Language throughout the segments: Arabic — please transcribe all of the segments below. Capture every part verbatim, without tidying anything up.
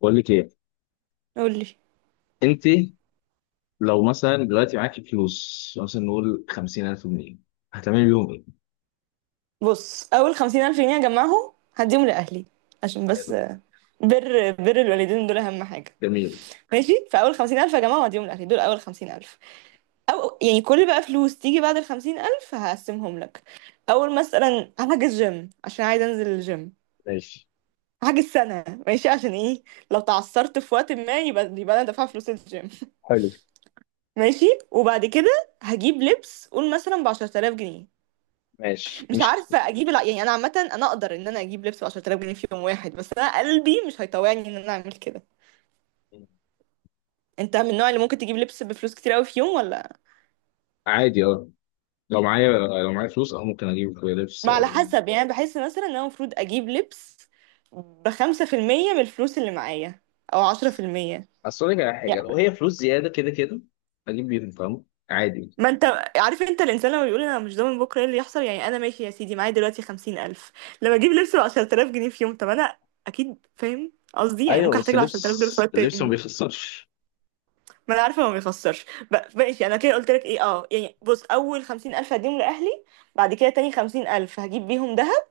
بقول لك ايه قولي. انت؟ لو مثلا دلوقتي معاكي فلوس مثلا نقول خمسين الف جنيه، هتعملي بيهم ايه؟ بص، اول خمسين الف جنيه اجمعهم هديهم لاهلي، عشان بس حلو. بر بر الوالدين دول اهم حاجه. جميل. ماشي، فاول خمسين الف اجمعهم هديهم لاهلي، دول اول خمسين الف. او يعني كل بقى فلوس تيجي بعد الخمسين الف هقسمهم لك. اول مثلا هحجز جيم عشان عايز انزل الجيم. ماشي. هحجز سنه، ماشي؟ عشان ايه؟ لو تعثرت في وقت ما، يبقى يبقى انا دافعه فلوس الجيم. حلو. ماشي. وبعد كده هجيب لبس، قول مثلا ب عشرة آلاف جنيه. ماشي. مش مش. عارفه اجيب الع... يعني انا عامه انا اقدر ان انا اجيب لبس ب عشرة آلاف جنيه في يوم واحد، بس انا قلبي مش هيطوعني ان انا اعمل كده. انت من النوع اللي ممكن تجيب لبس بفلوس كتير قوي في يوم ولا؟ عادي اه. لو معايا لو معايا فلوس اه ممكن اجيب لبس. ما على حسب، يعني بحس مثلا ان انا المفروض اجيب لبس بخمسة في المية من الفلوس اللي معايا، او عشرة في المية. اصل اقول لك على حاجه، يعني لو هي فلوس زياده كده كده اجيب بيهم، فاهم؟ عادي. ما انت عارف، انت الانسان لما بيقول انا مش ضامن بكره ايه اللي يحصل. يعني انا ماشي يا سيدي معايا دلوقتي خمسين الف، لما اجيب لبس ب عشرة آلاف جنيه في يوم، طب انا اكيد فاهم قصدي، يعني ايوه، ممكن بس احتاج ال اللبس عشرة آلاف دول في وقت اللبس ما تاني. بيخسرش. ما انا عارفه ما بيخسرش. ب- ماشي، انا كده قلت لك ايه. اه يعني بص، اول خمسين الف هديهم لاهلي، بعد كده تاني خمسين الف هجيب بيهم دهب،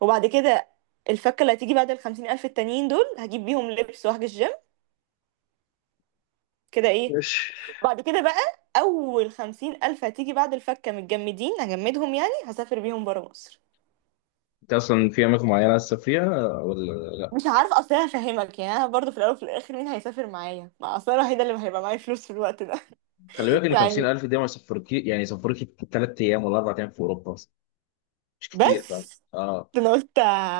وبعد كده الفكه اللي هتيجي بعد الخمسين الف التانيين دول هجيب بيهم لبس واحجز جيم. كده ايه. ماشي. بعد كده بقى، اول خمسين الف هتيجي بعد الفكه متجمدين هجمدهم، يعني هسافر بيهم برا مصر. انت اصلا في اماكن معينه عايز تسافريها ولا لا؟ مش عارفه، اصل أنا هفهمك، يعني انا برضه في الاول وفي الاخر مين هيسافر معايا؟ ما اصل أنا الوحيده اللي هيبقى معايا فلوس في الوقت ده. خلي بالك ان يعني خمسين الف دي ما يسافركي، يعني يسافركي ثلاث ايام ولا اربع ايام في اوروبا، مش كتير، فاهم؟ بس اه. انا قلت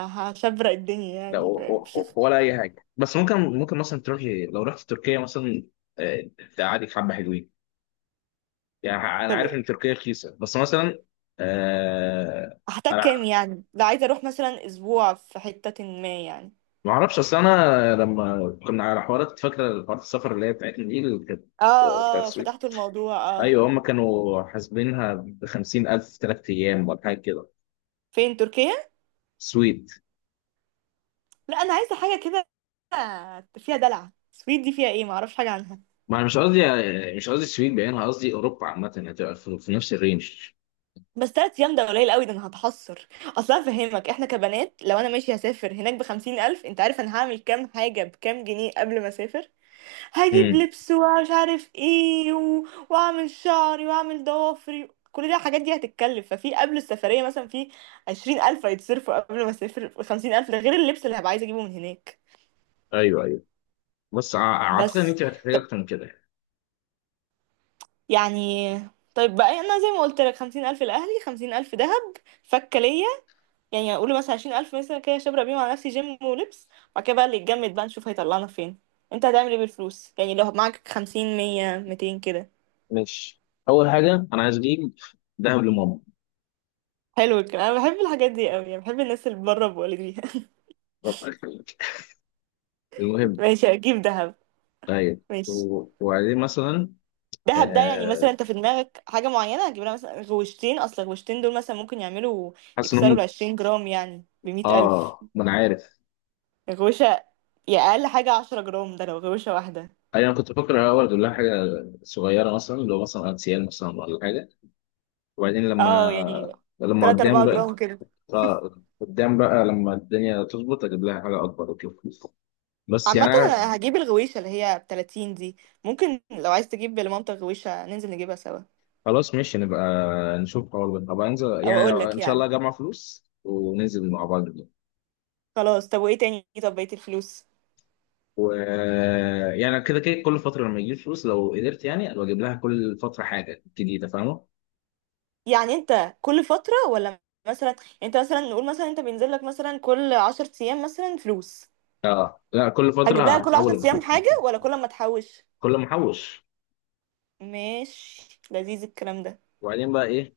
هشبرق الدنيا، لا، يعني و- فاهم. و- ولا اي حاجه، بس ممكن ممكن مثلا تروح، لو رحت تركيا مثلا آه، تقعدك حبه حلوين يعني. انا طب عارف ان تركيا رخيصه، بس مثلا آه هحتاج انا كام؟ يعني ده عايزة اروح مثلا اسبوع في حتة ما يعني. ما اعرفش. اصل انا لما كنا على حوارات، فاكره حوارات السفر اللي هي بتاعتنا دي اللي كانت اه. آه، بتاع اه، السويد. فتحت الموضوع. اه، ايوه، هم كانوا حاسبينها ب خمسين الف في ثلاث ايام ولا حاجه كده. فين تركيا؟ سويد. لا انا عايزة حاجة كده فيها دلع. السويد دي فيها ايه، معرفش حاجة عنها. ما انا مش قصدي مش قصدي السويد بعينها، قصدي اوروبا عامه، هتبقى في في نفس الرينج. بس تلات ايام ده قليل قوي، ده انا هتحسر اصلا. فهمك، احنا كبنات لو انا ماشي هسافر هناك بخمسين الف، انت عارف انا هعمل كام حاجة بكام جنيه قبل ما اسافر؟ هجيب امم لبس ومش عارف ايه و... واعمل شعري واعمل ضوافري، كل ده الحاجات دي هتتكلف. ففي قبل السفرية مثلا في عشرين ألف هيتصرفوا قبل ما اسافر خمسين ألف، ده غير اللبس اللي هبقى عايزة اجيبه من هناك. ايوه ايوه. بص، ع- اعتقد ان بس انت هتحتاج ط- اكتر من كده. يعني طيب بقى، انا زي ما قلت لك: خمسين ألف لأهلي، خمسين ألف دهب، فكة ليا. يعني اقول مثلا عشرين ألف مثلا كده شبرق بيهم على نفسي، جيم ولبس، وبعد كده بقى اللي يتجمد بقى نشوف هيطلعنا فين. انت هتعمل ايه بالفلوس؟ يعني لو معاك خمسين، مية، ميتين كده. ماشي. اول حاجه انا عايز اجيب ذهب لماما. حلو الكلام، انا بحب الحاجات دي قوي، بحب الناس اللي بره بوالديها. ربنا يخليك. المهم، ماشي، اجيب دهب. طيب ماشي، و- وبعدين مثلا دهب ده يعني آه، مثلا انت في دماغك حاجة معينة هتجيب لها؟ مثلا غوشتين، اصل الغوشتين دول مثلا ممكن يعملوا، حاسس يكسروا انهم العشرين جرام، يعني اه بمية ألف. آه، ما انا عارف. غوشة، يا أقل حاجة عشرة جرام ده لو غوشة واحدة. ايوه، انا كنت بفكر الاول اجيب لها حاجه صغيره، مثلا اللي هو مثلا انسيال مثلا ولا حاجه. وبعدين لما اه، يعني لما تلاتة قدام أربعة بقى، جرام كده. ف- قدام بقى لما الدنيا تظبط اجيب لها حاجه اكبر وكده. بس يعني عامة أنا هجيب الغويشة اللي هي بتلاتين دي. ممكن لو عايز تجيب لمامتك غويشة ننزل نجيبها سوا. خلاص. ماشي، نبقى نشوف قرار ده. طب انزل أو يعني لو أقولك ان شاء يعني، الله اجمع فلوس وننزل مع بعض دي. خلاص طب، وإيه تاني؟ طب بقية الفلوس؟ و يعني كده كده كل فتره لما يجيب فلوس، لو قدرت يعني ابقى اجيب لها كل فتره حاجه جديده، فاهمه؟ يعني انت كل فترة ولا؟ مثلا يعني انت مثلا، نقول مثلا انت بينزل لك مثلا كل عشر ايام مثلا فلوس. اه لا، كل فتره هتجيب لها كل هحاول عشر ايام حاجة أجيب. ولا كل ما تحوش؟ كل ما احوش. ماشي، لذيذ الكلام ده. وبعدين بقى ايه؟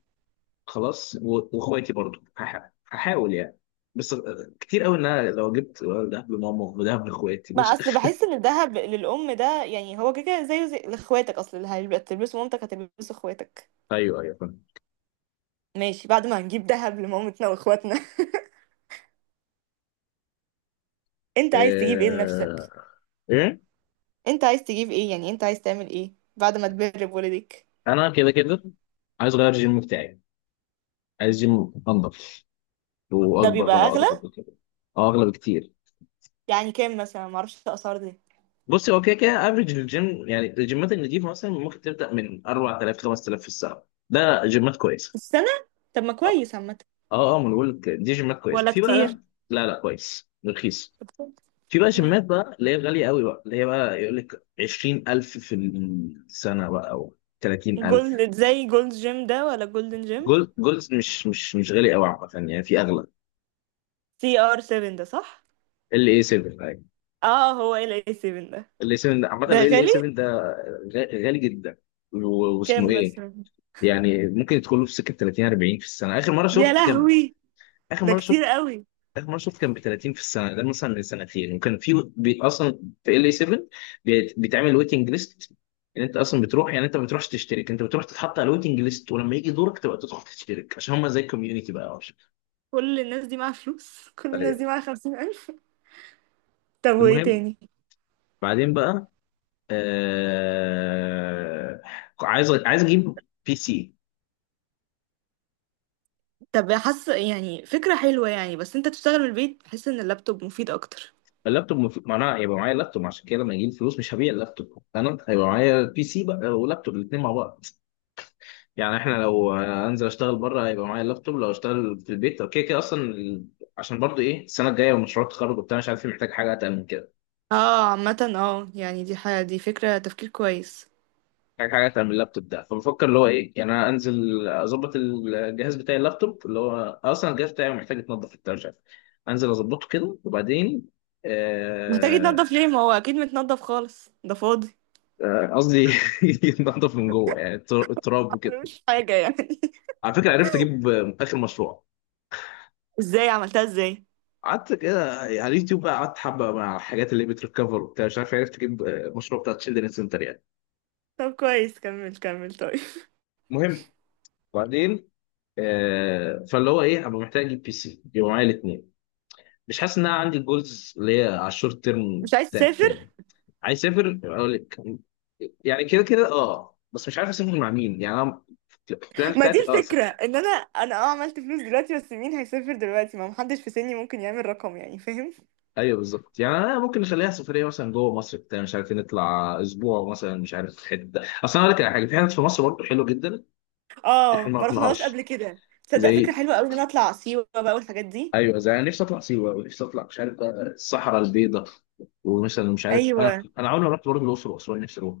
خلاص و- واخواتي برضو هح- هحاول يعني. بس آه، كتير قوي ان انا لو جبت دهب لماما ودهب لاخواتي بقى مش اصل بحس ان الذهب للام ده يعني هو كده كده زيه زي لاخواتك، اصل اللي هتلبسه مامتك هتلبسه اخواتك. ايوه ايوه فاهم. ماشي، بعد ما هنجيب ذهب لمامتنا واخواتنا، انت عايز تجيب ايه لنفسك؟ آه، ايه، انت عايز تجيب ايه، يعني انت عايز تعمل ايه بعد ما تبر بولدك؟ انا كده كده عايز اغير الجيم بتاعي. عايز جيم انضف ده واكبر بقى، بيبقى اغلى، واكبر وكده. اه اغلى بكتير. يعني كام مثلا؟ معرفش الاسعار دي. بص، هو كده كده افريج الجيم، يعني الجيمات النضيفه مثلا ممكن تبدا من اربعة آلاف خمس تلاف في الساعه، ده جيمات في كويسه. السنة؟ طب ما اه. كويس عامة. اه أه، ما انا بقول لك دي جيمات كويسه. ولا في كتير؟ بقى لا لا، كويس رخيص. في بقى مم. جيمات بقى اللي هي غاليه قوي بقى، اللي هي بقى يقول لك عشرين الف في السنه بقى، او تلاتين الف. جولد، زي جولد جيم ده ولا جولدن جيم؟ جولد، جولد مش مش مش غالي قوي عامه، يعني في اغلى. سي ار سبعة ده صح؟ ال اي سبعة. اه، هو ال اي سفن ده. الاي سبعة ده عامة ده الاي غالي؟ سبعة ده غ- غالي جدا. و- واسمه كام ايه؟ مثلا؟ يعني ممكن يدخل له في سكة تلاتين اربعين في السنة. آخر مرة يا شفت كان، لهوي، آخر ده مرة شفت كتير قوي. آخر مرة شفت كان ب تلاتين في السنة، ده مثلا من سنتين. وكان في بي... أصلا في ال اي سبعة بي... بيتعمل ويتنج ليست، ان انت اصلا بتروح، يعني انت ما بتروحش تشترك، انت بتروح تتحط على الويتنج ليست، ولما يجي دورك تبقى تدخل تشترك، عشان هم زي الكوميونتي بقى أو شيء. كل الناس دي معاها فلوس، كل الناس طيب. دي معاها خمسين ألف. طب وإيه المهم، تاني؟ بعدين بقى آه... عايز عايز اجيب بي سي. طب حاسة يعني فكرة حلوة، يعني بس أنت تشتغل من البيت، بحس إن اللابتوب مفيد أكتر. اللابتوب مف... معناها يبقى معايا لابتوب، عشان كده لما يجي لي فلوس مش هبيع اللابتوب. انا هيبقى معايا بي سي بقى ولابتوب الاثنين مع بعض. يعني احنا لو آه، انزل اشتغل بره هيبقى معايا اللابتوب. لو اشتغل في البيت اوكي كده اصلا ال- عشان برضو ايه السنه الجايه ومشروع التخرج وبتاع مش عارف إيه، محتاج حاجه اتعمل كده. اه عامة اه، يعني دي حاجة، دي فكرة تفكير كويس. محتاج حاجه اتعمل اللابتوب ده. فبفكر اللي هو ايه، يعني انا انزل اظبط الجهاز بتاعي اللابتوب، اللي هو اصلا الجهاز بتاعي محتاج يتنضف وبتاع مش عارف. انزل اظبطه كده وبعدين محتاج يتنضف آه، ليه؟ ما هو أكيد متنضف خالص، ده فاضي. آه، قصدي يتنضف من جوه، يعني التراب. أنا مش حاجة يعني. على فكره عرفت اجيب اخر مشروع. ازاي عملتها، ازاي؟ قعدت كده على اليوتيوب بقى، قعدت حبه مع الحاجات اللي بتريكفر وبتاع مش عارف. عرفت اجيب آه، مشروع بتاع تشيلدرن سنتر يعني. طب كويس، كمل كمل طيب. المهم، وبعدين آه فاللي هو ايه، ابقى محتاج اجيب بي سي، يبقى معايا الاثنين. مش حاسس ان انا عندي الجولز اللي هي على الشورت تيرم مش عايز تسافر؟ تاني. عايز اسافر، يبقى اقول لك يعني كده كده اه. بس مش عارف اسافر مع مين يعني. انا البلان ما دي بتاعتي اه. الفكرة، ان انا انا اه عملت فلوس دلوقتي، بس مين هيسافر دلوقتي؟ ما محدش في سني ممكن يعمل رقم، يعني فاهم. ايوه بالظبط، يعني انا ممكن نخليها سفريه مثلا جوه مصر بتاع مش عارفين، نطلع اسبوع مثلا مش عارف حته. اصل انا اقول لك على حاجه، في حتت في مصر برضه حلوه جدا. احنا اه، ما ما رحناش رحناهاش. قبل كده. تصدق فكرة زي، حلوة قوي ان انا اطلع سيوة بقى والحاجات دي. ايوه، زي، انا نفسي اطلع سيوه ونفسي اطلع مش عارف بقى الصحراء البيضاء. ومثلا مش عارف، انا ايوه. انا عمري ما رحت برضه الاقصر واسوان، نفسي اروح.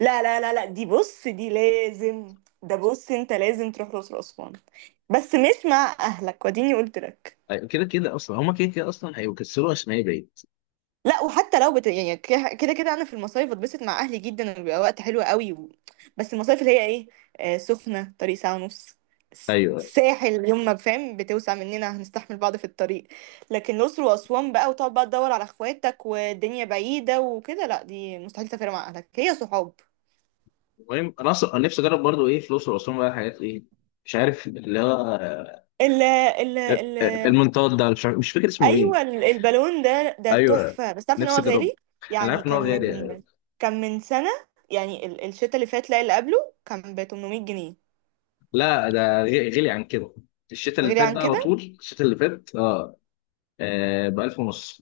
لا لا لا لا، دي بص دي لازم. ده بص، انت لازم تروح الأقصر وأسوان، بس مش مع اهلك وديني قلت لك. أيوة، كده كده اصلا هما كده كده اصلا هيكسروا اسماعيل بعيد. لا، وحتى لو بت... يعني ك- كده كده، انا في المصايف بتبسط مع اهلي جدا، وبيبقى وقت حلو قوي و... بس المصايف اللي هي ايه، آه، سخنه طريق ساعه ونص. س- ايوه. ساحل يوم ما فاهم بتوسع مننا هنستحمل بعض في الطريق. لكن الاقصر واسوان بقى، وتقعد بقى تدور على اخواتك والدنيا بعيده وكده، لا دي مستحيل تسافر مع اهلك، هي صحاب. المهم انا اصلا أنا نفسي اجرب برضه ايه في الاقصر واسوان بقى، حاجات ايه مش عارف اللي هو آه، ال ال ال آه، المنطاد ده، مش عارف- مش فاكر اسمه ايوه، ايه. ال- البالون ده، ده ايوه، تحفه، بس تعرف ان هو نفسي اجربه. غالي. انا يعني عارف ان هو كان غالي. من، كان من سنه، يعني ال- الشتا اللي فات، لا اللي قبله، كان ب ثمانمائة جنيه. لا ده غ- غلي عن كده. الشتاء اللي غير فات عن ده على كده. طول، الشتاء اللي فات اه, آه ب ألف ونص.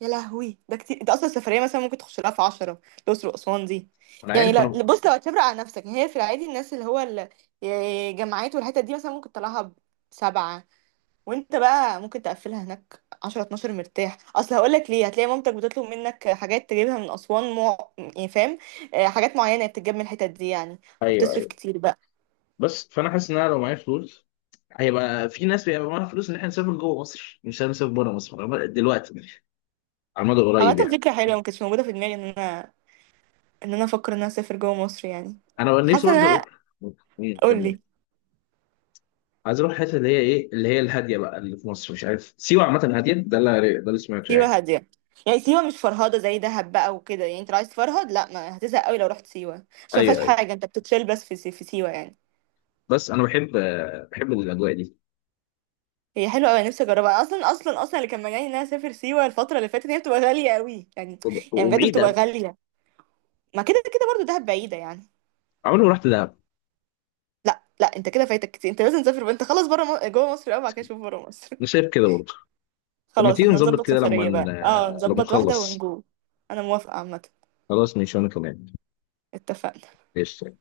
يا لهوي، ده كتير. انت اصلا السفريه مثلا ممكن تخش لها في عشرة، الاقصر واسوان دي. انا يعني عارف، انا لا ممكن. بص، لو هتبرق على نفسك، يعني هي في العادي الناس اللي هو ال- جامعات والحتت دي مثلا ممكن تطلعها بسبعة، وانت بقى ممكن تقفلها هناك عشرة، اثنا عشر مرتاح. اصل هقول لك ليه، هتلاقي مامتك بتطلب منك حاجات تجيبها من اسوان مو... يعني فاهم، آه، حاجات معينه بتتجاب من الحتت دي يعني، ايوه فبتصرف ايوه كتير بقى. بس فانا حاسس ان انا لو معايا فلوس هيبقى في ناس بيبقى معاها فلوس ان احنا نسافر جوه مصر، مش هنسافر بره مصر دلوقتي على المدى القريب عامه يعني. فكره حلوه، ما كانتش موجوده في دماغي ان انا، ان انا افكر ان انا اسافر جوه مصر يعني. انا نفسي حاسه ان برضه انا. اروح. مم، قول كمل. لي. عايز اروح الحته اللي هي ايه، اللي هي الهاديه بقى، اللي في مصر. مش عارف، سيوه عامه هاديه، ده اللي ده اللي سمعته سيوه يعني. هاديه. يعني سيوه مش فرهده زي دهب بقى وكده، يعني انت لو عايز تفرهد لا، ما هتزهق قوي لو رحت سيوه، عشان ما فيهاش ايوه ايوه، حاجه انت بتتشيل بس في سي- في سيوه يعني. بس انا بحب آه، بحب الاجواء دي. هي حلوه قوي، نفسي اجربها، اصلا اصلا اصلا اللي كان مجاني ان انا اسافر سيوه الفتره اللي فاتت، هي بتبقى غاليه قوي يعني. وب- يعني بجد بتبقى وبعيدة. غاليه. ما كده كده برضو دهب بعيده يعني. عمري ما رحت دهب. لا لا، انت كده فايتك كتير، انت لازم تسافر. انت خلاص بره م... جوه مصر قوي، بعد كده شوف بره مصر. انا شايف كده برضه. طب ما خلاص تيجي احنا نظبط نظبط كده لما سفريه ن- بقى، اه لما نظبط واحده نخلص. ونجو. انا موافقه عامه. خلاص ماشي وانا كمان. اتفقنا. ايش.